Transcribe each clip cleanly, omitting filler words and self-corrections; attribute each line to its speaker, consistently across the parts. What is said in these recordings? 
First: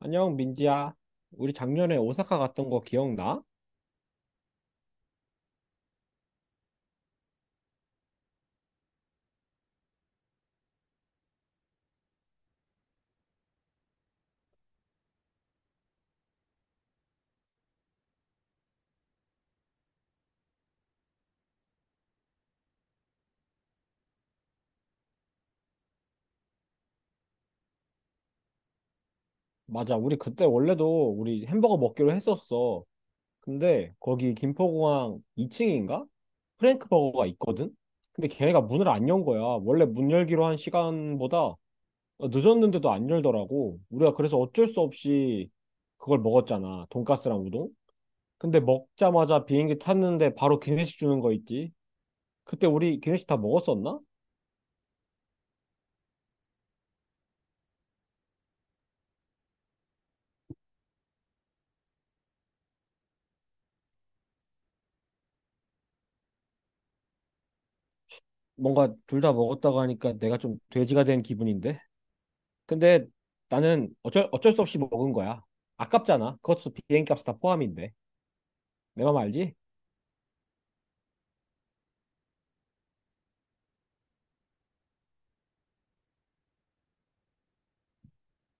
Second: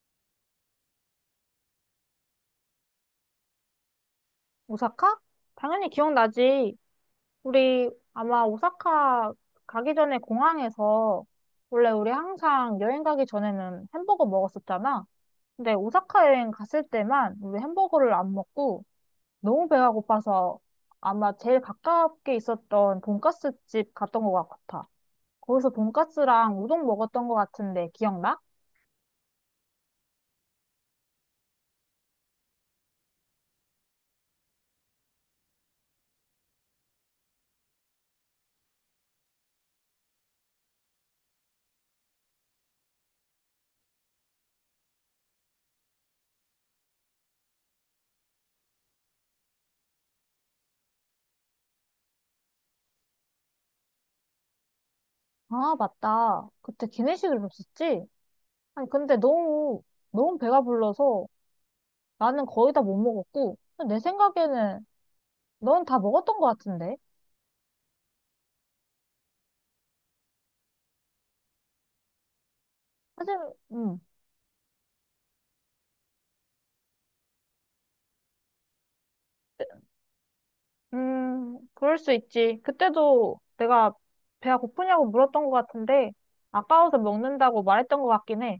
Speaker 1: 안녕, 민지야. 우리 작년에 오사카 갔던 거 기억나?
Speaker 2: 오사카? 당연히 기억나지. 우리 아마 오사카 가기 전에 공항에서 원래 우리 항상 여행 가기 전에는 햄버거 먹었었잖아. 근데 오사카 여행 갔을 때만 우리 햄버거를 안 먹고 너무 배가 고파서 아마 제일 가깝게 있었던 돈까스 집 갔던 것 같아. 거기서 돈까스랑 우동 먹었던 것 같은데 기억나?
Speaker 1: 맞아, 우리 그때 원래도 우리 햄버거 먹기로 했었어. 근데 거기 김포공항 2층인가? 프랭크 버거가 있거든? 근데 걔네가 문을 안 연 거야. 원래 문 열기로 한 시간보다 늦었는데도 안 열더라고. 우리가 그래서 어쩔 수 없이 그걸 먹었잖아. 돈가스랑 우동? 근데 먹자마자 비행기 탔는데 바로 기내식 주는 거 있지? 그때 우리 기내식 다 먹었었나?
Speaker 2: 아, 맞다. 그때 기내식을 먹었지? 아니, 근데 너무, 너무 배가 불러서 나는 거의 다 못 먹었고, 내 생각에는 넌 다 먹었던 것 같은데?
Speaker 1: 뭔가 둘 다 먹었다고 하니까 내가 좀 돼지가 된 기분인데? 근데
Speaker 2: 사실,
Speaker 1: 나는
Speaker 2: 음,
Speaker 1: 어쩔 수 없이 먹은 거야. 아깝잖아. 그것도 비행값 다 포함인데. 내 맘 알지?
Speaker 2: 그럴 수 있지. 그때도 내가 배가 고프냐고 물었던 것 같은데, 아까워서 먹는다고 말했던 것 같긴 해.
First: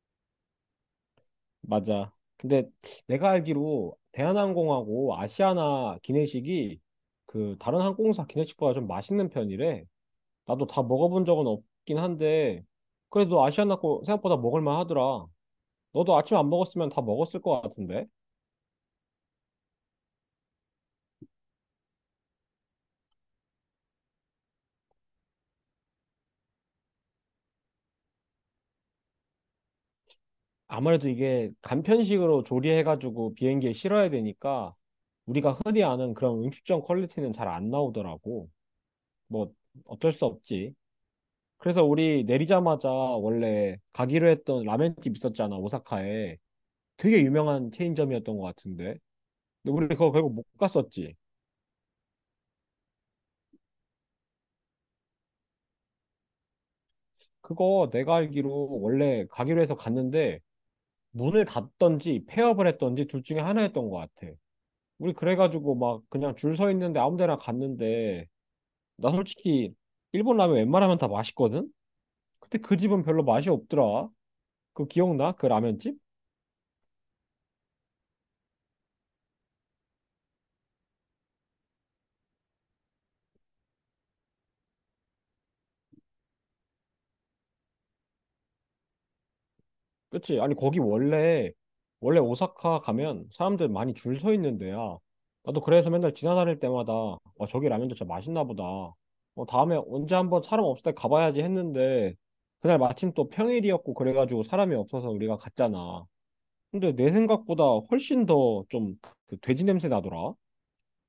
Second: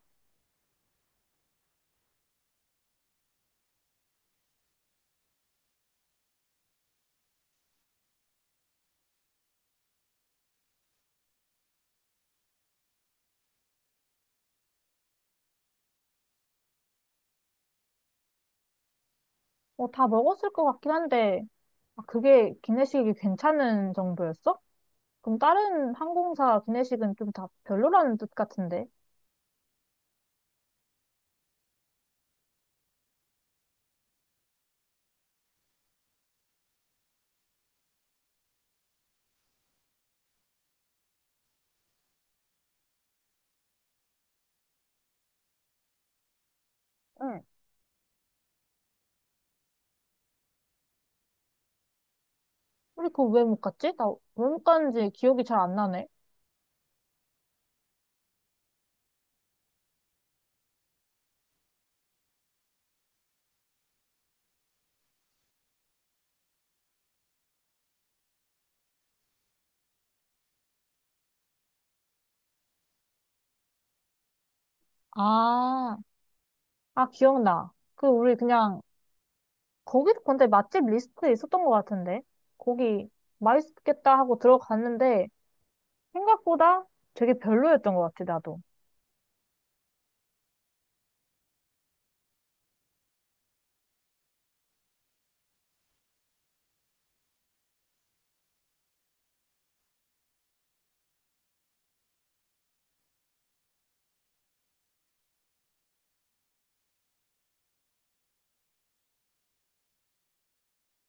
Speaker 1: 맞아. 근데 내가 알기로 대한항공하고 아시아나 기내식이 그 다른 항공사 기내식보다 좀 맛있는 편이래. 나도 다 먹어본 적은 없긴 한데 그래도 아시아나 거 생각보다 먹을만 하더라. 너도 아침 안 먹었으면 다 먹었을 것 같은데?
Speaker 2: 뭐, 다 먹었을 것 같긴 한데, 아, 그게 기내식이 괜찮은 정도였어? 그럼 다른 항공사 기내식은 좀 다 별로라는 뜻 같은데?
Speaker 1: 아무래도 이게 간편식으로 조리해가지고 비행기에 실어야 되니까 우리가 흔히 아는 그런 음식점 퀄리티는 잘 안 나오더라고. 뭐 어쩔 수 없지. 그래서 우리 내리자마자 원래 가기로 했던 라멘집 있었잖아, 오사카에. 되게
Speaker 2: 응.
Speaker 1: 유명한 체인점이었던 것 같은데. 근데 우리 그거 결국 못 갔었지.
Speaker 2: 우리 그거 왜 못 갔지? 나 왜 못 갔는지 기억이 잘 안 나네.
Speaker 1: 그거 내가 알기로 원래 가기로 해서 갔는데 문을 닫던지 폐업을 했던지 둘 중에 하나였던 것 같아. 우리 그래가지고 막 그냥 줄 서 있는데 아무 데나 갔는데 나 솔직히 일본 라면 웬만하면 다 맛있거든? 근데 그 집은 별로 맛이 없더라. 그거 기억나? 그
Speaker 2: 아,
Speaker 1: 라면집?
Speaker 2: 아, 기억나. 그, 우리 그냥 거기도 근데 맛집 리스트에 있었던 것 같은데. 거기 맛있겠다 하고 들어갔는데 생각보다 되게 별로였던 것 같아, 나도.
Speaker 1: 그치? 아니 거기 원래 오사카 가면 사람들 많이 줄 서 있는 데야. 나도 그래서 맨날 지나다닐 때마다 와 저기 라면도 진짜 맛있나 보다. 어, 다음에 언제 한번 사람 없을 때 가봐야지 했는데 그날 마침 또 평일이었고 그래가지고 사람이 없어서 우리가 갔잖아. 근데 내 생각보다 훨씬 더 좀 그 돼지 냄새 나더라.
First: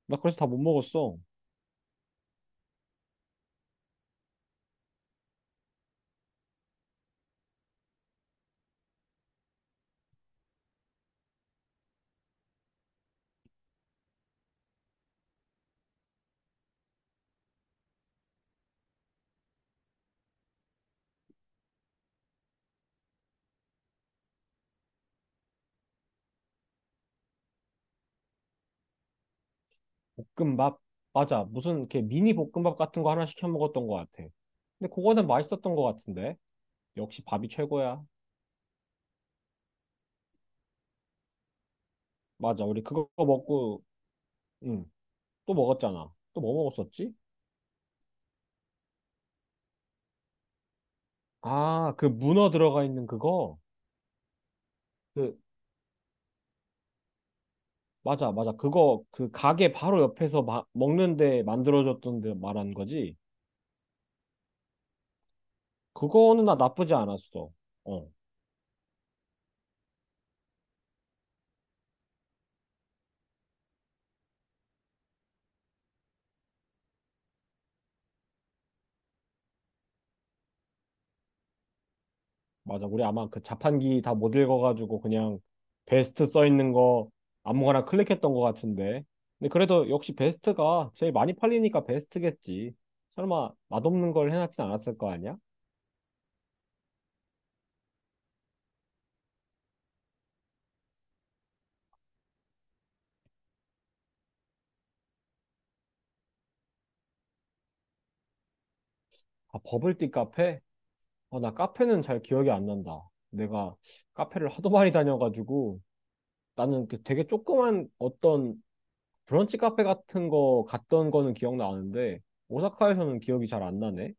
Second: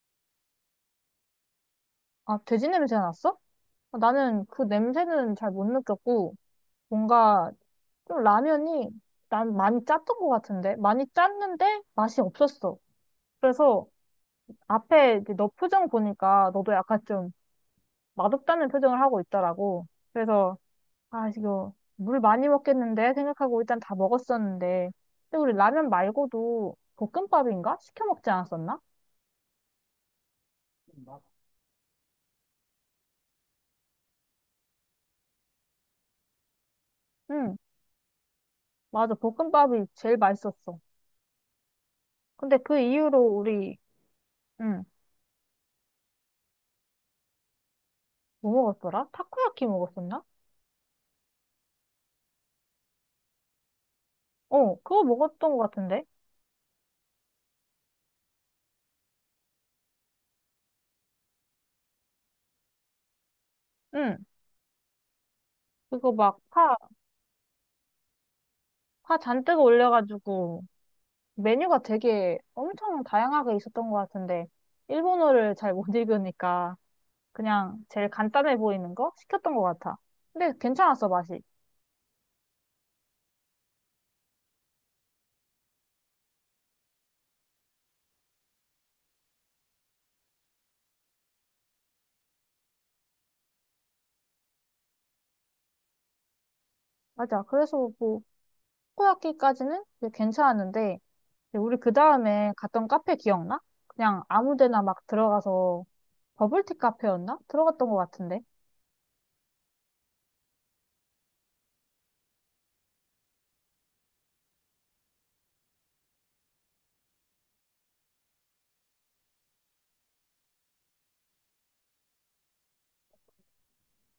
Speaker 1: 나 그래서 다 못 먹었어.
Speaker 2: 아, 돼지 냄새 났어? 아, 나는 그 냄새는 잘 못 느꼈고 뭔가 좀 라면이 난 많이 짰던 것 같은데 많이 짰는데 맛이 없었어. 그래서 앞에 이제 너 표정 보니까 너도 약간 좀 맛없다는 표정을 하고 있더라고. 그래서 아, 이거 물 많이 먹겠는데 생각하고 일단 다 먹었었는데. 근데 우리 라면 말고도 볶음밥인가? 시켜 먹지 않았었나?
Speaker 1: 볶음밥? 맞아. 무슨 이렇게 미니 볶음밥 같은 거 하나 시켜 먹었던 것 같아. 근데 그거는 맛있었던 것 같은데. 역시 밥이
Speaker 2: 응,
Speaker 1: 최고야.
Speaker 2: 맞아. 볶음밥이 제일 맛있었어. 근데
Speaker 1: 맞아.
Speaker 2: 그
Speaker 1: 우리 그거
Speaker 2: 이후로 우리,
Speaker 1: 먹고,
Speaker 2: 응,
Speaker 1: 응, 또 먹었잖아. 또 뭐 먹었었지?
Speaker 2: 뭐 먹었더라? 타코야키 먹었었나?
Speaker 1: 아, 그 문어 들어가 있는 그거?
Speaker 2: 어, 그거
Speaker 1: 그,
Speaker 2: 먹었던 것 같은데?
Speaker 1: 맞아, 맞아. 그거, 그 가게 바로 옆에서 먹는데 만들어줬던데 말한 거지?
Speaker 2: 응, 그거 막
Speaker 1: 그거는 나
Speaker 2: 파,
Speaker 1: 나쁘지 않았어. 어.
Speaker 2: 파 잔뜩 올려가지고 메뉴가 되게 엄청 다양하게 있었던 것 같은데 일본어를 잘 못 읽으니까 그냥 제일 간단해 보이는 거 시켰던 것 같아. 근데 괜찮았어, 맛이.
Speaker 1: 맞아. 우리 아마 그 자판기 다 못 읽어가지고 그냥 베스트 써 있는 거 아무거나 클릭했던 것 같은데. 근데 그래도 역시 베스트가 제일 많이 팔리니까 베스트겠지. 설마 맛없는 걸 해놨진 않았을 거 아니야?
Speaker 2: 맞아. 그래서 뭐 코야키까지는 이제 괜찮았는데 이제 우리 그 다음에 갔던 카페 기억나? 그냥 아무 데나 막 들어가서 버블티 카페였나? 들어갔던 것 같은데.
Speaker 1: 아, 버블티 카페? 어, 나 카페는 잘 기억이 안 난다. 내가 카페를 하도 많이 다녀가지고 나는 그 되게 조그만 어떤 브런치 카페 같은 거 갔던 거는 기억나는데 오사카에서는 기억이 잘 안 나네.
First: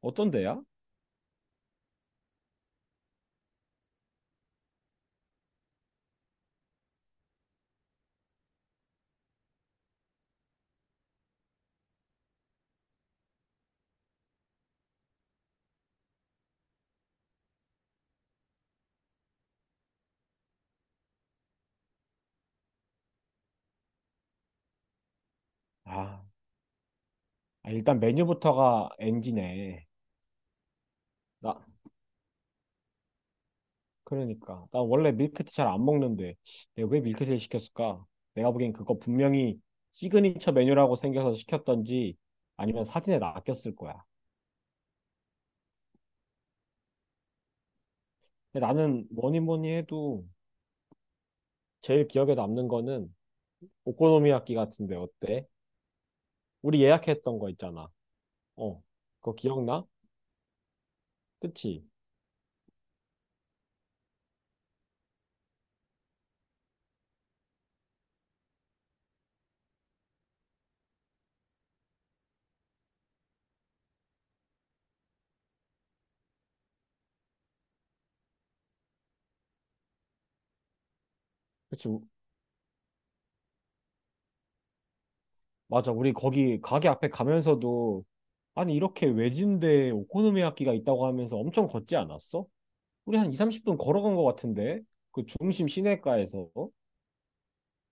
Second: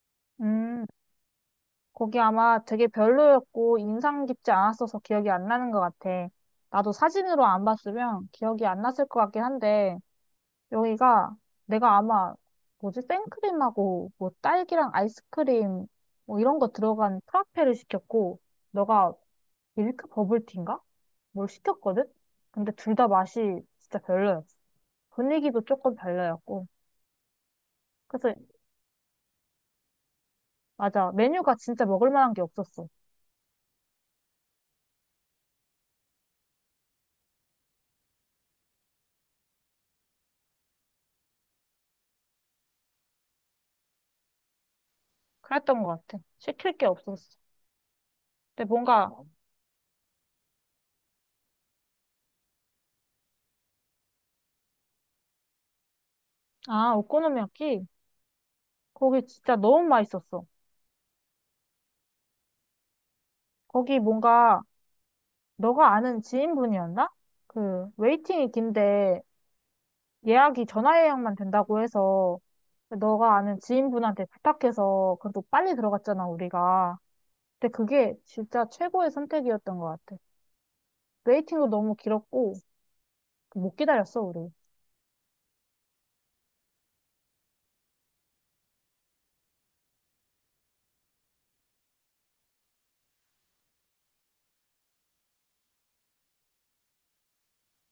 Speaker 1: 어떤 데야?
Speaker 2: 음, 거기 아마 되게 별로였고 인상 깊지 않았어서 기억이 안 나는 것 같아. 나도 사진으로 안 봤으면 기억이 안 났을 것 같긴 한데 여기가 내가 아마 뭐지? 생크림하고 뭐 딸기랑 아이스크림 뭐 이런 거 들어간 프라페를 시켰고 너가 밀크 버블티인가? 뭘 시켰거든? 근데 둘 다 맛이 진짜 별로였어. 분위기도 조금
Speaker 1: 아,
Speaker 2: 별로였고.
Speaker 1: 아, 일단
Speaker 2: 그래서,
Speaker 1: 메뉴부터가 NG네.
Speaker 2: 맞아. 메뉴가
Speaker 1: 나,
Speaker 2: 진짜 먹을 만한 게 없었어.
Speaker 1: 그러니까. 나 원래 밀크티 잘 안 먹는데, 내가 왜 밀크티를 시켰을까? 내가 보기엔 그거 분명히 시그니처 메뉴라고 생겨서 시켰던지, 아니면 사진에 낚였을 거야.
Speaker 2: 그랬던 것 같아. 시킬 게 없었어.
Speaker 1: 근데
Speaker 2: 근데
Speaker 1: 나는
Speaker 2: 뭔가,
Speaker 1: 뭐니 뭐니 해도 제일 기억에 남는 거는 오코노미야끼 같은데 어때? 우리
Speaker 2: 아,
Speaker 1: 예약했던 거
Speaker 2: 오코노미야키?
Speaker 1: 있잖아. 어,
Speaker 2: 거기
Speaker 1: 그거
Speaker 2: 진짜 너무
Speaker 1: 기억나?
Speaker 2: 맛있었어.
Speaker 1: 그치?
Speaker 2: 거기 뭔가, 너가 아는 지인분이었나? 그, 웨이팅이 긴데, 예약이 전화 예약만 된다고 해서, 너가 아는 지인분한테 부탁해서, 그래도 빨리 들어갔잖아, 우리가. 근데 그게 진짜 최고의 선택이었던 것 같아. 웨이팅도
Speaker 1: 그치?
Speaker 2: 너무 길었고, 못 기다렸어, 우리.
Speaker 1: 맞아. 우리 거기 가게 앞에 가면서도 아니 이렇게 외진데 오코노미야끼가 있다고 하면서 엄청 걷지 않았어? 우리 한 2, 30분 걸어간 것 같은데? 그 중심 시내가에서.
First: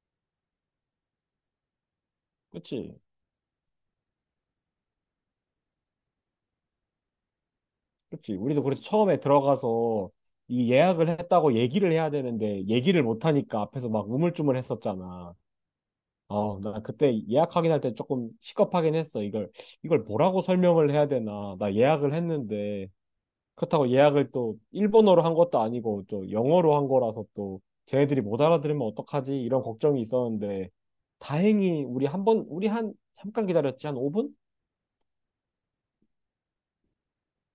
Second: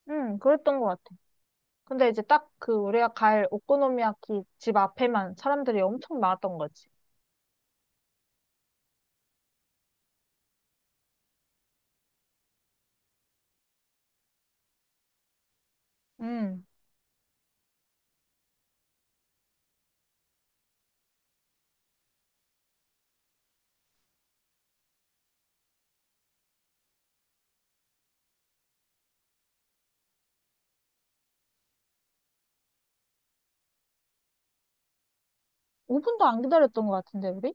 Speaker 2: 응, 그랬던 것 같아. 근데 이제 딱 그
Speaker 1: 그치?
Speaker 2: 우리가 갈 오코노미야키 집 앞에만 사람들이 엄청 많았던 거지.
Speaker 1: 그치? 우리도 그래서 처음에 들어가서 이 예약을 했다고 얘기를 해야 되는데 얘기를 못하니까 앞에서 막 우물쭈물 했었잖아. 어,
Speaker 2: 응.
Speaker 1: 나 그때 예약 확인할 때 조금 시겁하긴 했어. 이걸 뭐라고 설명을 해야 되나. 나 예약을 했는데 그렇다고 예약을 또 일본어로 한 것도 아니고 또 영어로 한 거라서 또 쟤네들이 못 알아들으면 어떡하지? 이런 걱정이 있었는데 다행히 우리 한 잠깐 기다렸지. 한 5분?
Speaker 2: 5분도 안 기다렸던 것 같은데, 우리?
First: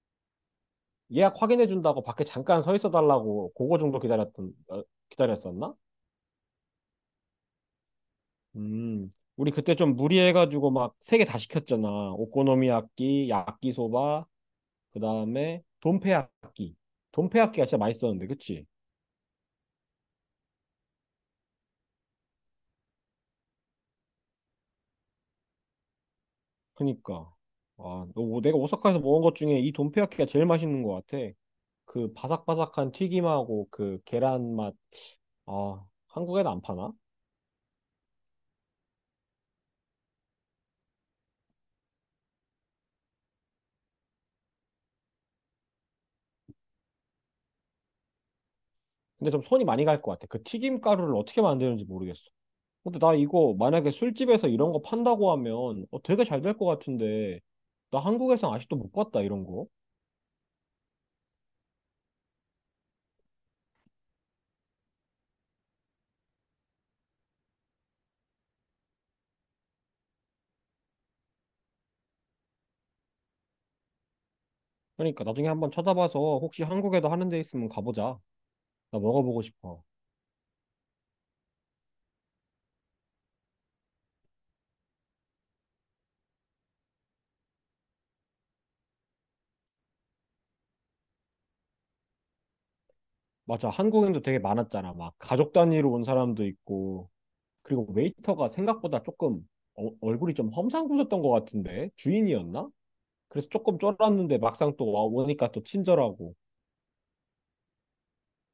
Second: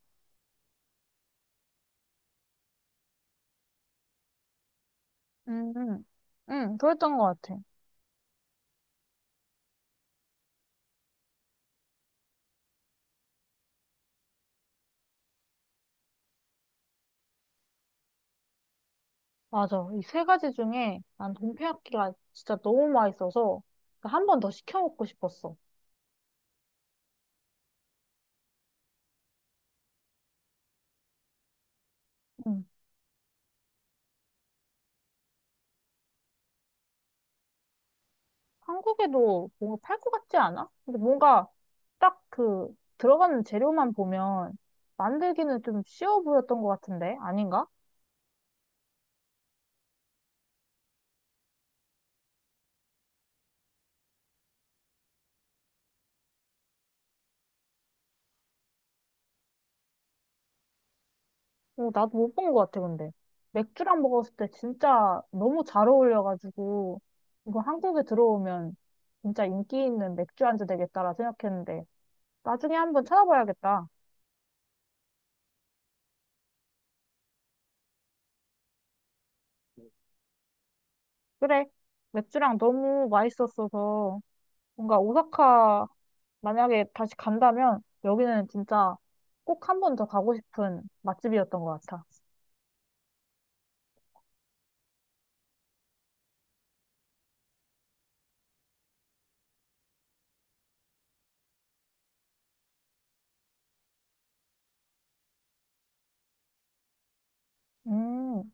Speaker 1: 예약 확인해 준다고 밖에 잠깐 서 있어 달라고 그거 정도 기다렸던 어,
Speaker 2: 응,
Speaker 1: 기다렸었나?
Speaker 2: 응. 응, 그랬던 것 같아.
Speaker 1: 음. 우리 그때 좀 무리해 가지고 막 세 개 다 시켰잖아. 오코노미야끼, 야끼소바, 그다음에 돈페야끼. 돈페야끼가 진짜 맛있었는데. 그치?
Speaker 2: 맞아. 이 세 가지 중에 난 동태야끼가 진짜 너무 맛있어서 한 번 더 시켜 먹고 싶었어.
Speaker 1: 그니까. 아, 너, 뭐 내가 오사카에서 먹은 것 중에 이 돈페야끼가 제일 맛있는 것 같아. 그 바삭바삭한 튀김하고 그 계란 맛. 아, 한국에는 안 파나?
Speaker 2: 한국에도 뭔가 팔 것 같지 않아? 근데 뭔가 딱 그 들어가는 재료만 보면 만들기는 좀 쉬워 보였던 것 같은데 아닌가?
Speaker 1: 근데 좀 손이 많이 갈 것 같아. 그 튀김 가루를 어떻게 만드는지 모르겠어. 근데 나 이거 만약에 술집에서 이런 거 판다고 하면 어, 되게 잘 될 것 같은데 나 한국에선 아직도 못 봤다 이런 거.
Speaker 2: 어, 나도 못 본 것 같아 근데 맥주랑 먹었을 때 진짜 너무 잘 어울려가지고 이거 한국에 들어오면 진짜 인기 있는 맥주 안주 되겠다라 생각했는데 나중에 한번 찾아봐야겠다.
Speaker 1: 그러니까 나중에 한번 찾아봐서 혹시 한국에도 하는 데 있으면 가보자. 나 먹어보고 싶어.
Speaker 2: 그래 맥주랑 너무 맛있었어서 뭔가 오사카 만약에 다시 간다면 여기는 진짜 꼭 한 번 더 가고 싶은 맛집이었던 것 같아.
Speaker 1: 맞아 한국인도 되게 많았잖아. 막 가족 단위로 온 사람도 있고 그리고 웨이터가 생각보다 조금 얼굴이 좀 험상궂었던 것 같은데 주인이었나? 그래서 조금 쫄았는데 막상 또 오니까 또 친절하고
Speaker 2: 음,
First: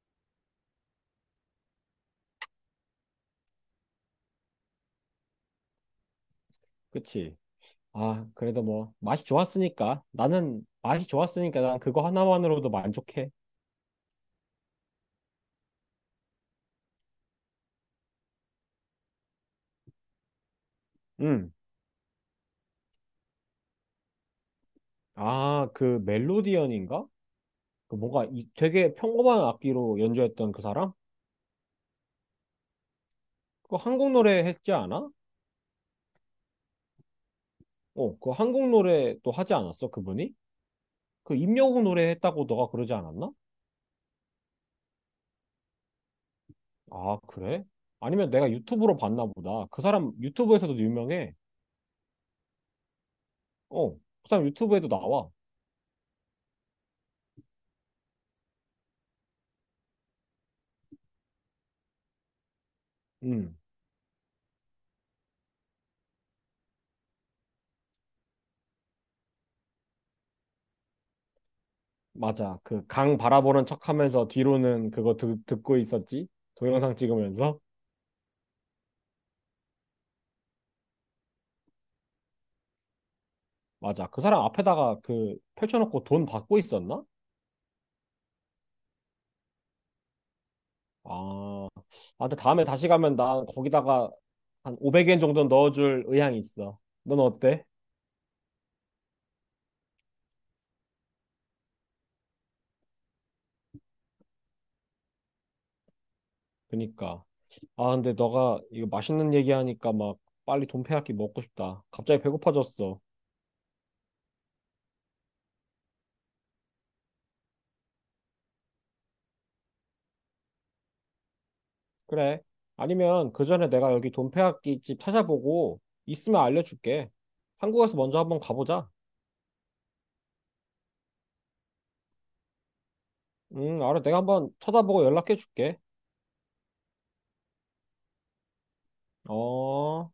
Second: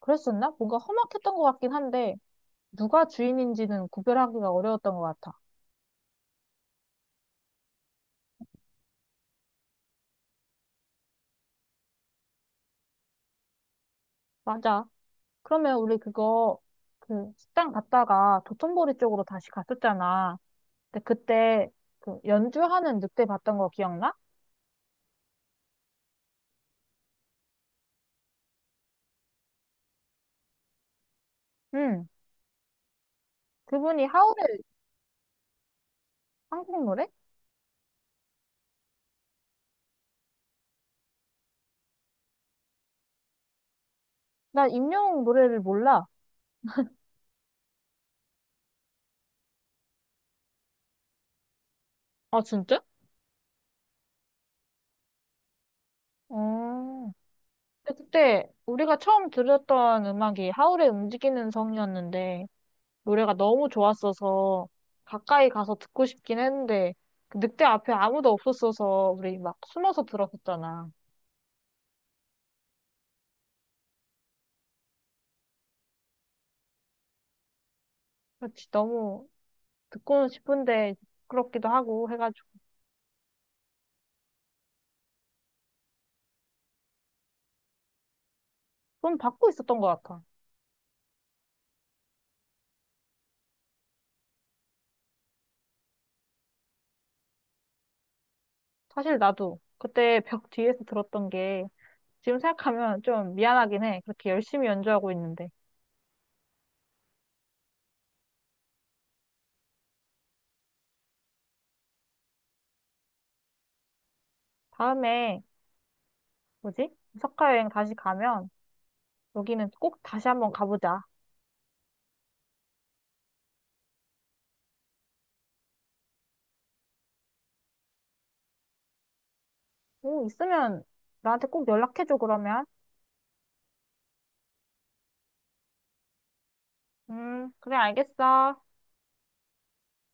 Speaker 2: 그랬었나? 뭔가 험악했던 것 같긴 한데 누가 주인인지는 구별하기가 어려웠던 것 같아.
Speaker 1: 그치? 아, 그래도 뭐 맛이 좋았으니까 나는 맛이 좋았으니까 난 그거 하나만으로도 만족해.
Speaker 2: 맞아. 그러면 우리 그거 그 식당 갔다가 도톤보리 쪽으로 다시 갔었잖아. 근데
Speaker 1: 음.
Speaker 2: 그때 그 연주하는 늑대 봤던 거 기억나?
Speaker 1: 아, 그 멜로디언인가? 그 뭔가 이, 되게 평범한 악기로 연주했던 그 사람?
Speaker 2: 응.
Speaker 1: 그거
Speaker 2: 그분이
Speaker 1: 한국 노래
Speaker 2: 하울의
Speaker 1: 했지 않아?
Speaker 2: 한국 노래?
Speaker 1: 어, 그 한국 노래도 하지 않았어, 그분이? 그 임영웅 노래 했다고 너가 그러지 않았나?
Speaker 2: 나 임영웅 노래를 몰라.
Speaker 1: 아, 그래? 아니면 내가 유튜브로 봤나 보다. 그 사람 유튜브에서도 유명해.
Speaker 2: 아, 진짜?
Speaker 1: 어, 그 사람 유튜브에도 나와.
Speaker 2: 어. 근데 그때 우리가 처음 들었던 음악이 하울의 움직이는 성이었는데 노래가
Speaker 1: 음.
Speaker 2: 너무 좋았어서 가까이 가서 듣고 싶긴 했는데 그 늑대 앞에 아무도 없었어서 우리 막 숨어서 들었었잖아.
Speaker 1: 맞아. 그 강 바라보는 척하면서 뒤로는 그거 듣고 있었지? 동영상 찍으면서?
Speaker 2: 그렇지 너무 듣고는 싶은데 부끄럽기도 하고 해가지고
Speaker 1: 맞아. 그 사람 앞에다가 그 펼쳐놓고 돈 받고 있었나?
Speaker 2: 좀 받고 있었던 것 같아.
Speaker 1: 아, 아 근데 다음에 다시 가면 난 거기다가 한 500엔 정도 넣어줄 의향이 있어. 넌 어때?
Speaker 2: 사실 나도 그때 벽 뒤에서 들었던 게 지금 생각하면 좀 미안하긴 해. 그렇게 열심히 연주하고 있는데
Speaker 1: 그니까. 아, 근데 너가 이거 맛있는 얘기하니까 막 빨리 돈페야끼 먹고 싶다. 갑자기 배고파졌어.
Speaker 2: 다음에 뭐지? 오사카 여행 다시 가면 여기는 꼭 다시 한번 가보자.
Speaker 1: 그래. 아니면 그 전에 내가 여기 돈페야끼 집 찾아보고 있으면 알려줄게. 한국에서 먼저 한번 가보자.
Speaker 2: 오, 있으면 나한테 꼭 연락해줘, 그러면.
Speaker 1: 알아. 내가 한번 찾아보고 연락해 줄게.
Speaker 2: 그래, 알겠어.
Speaker 1: 어.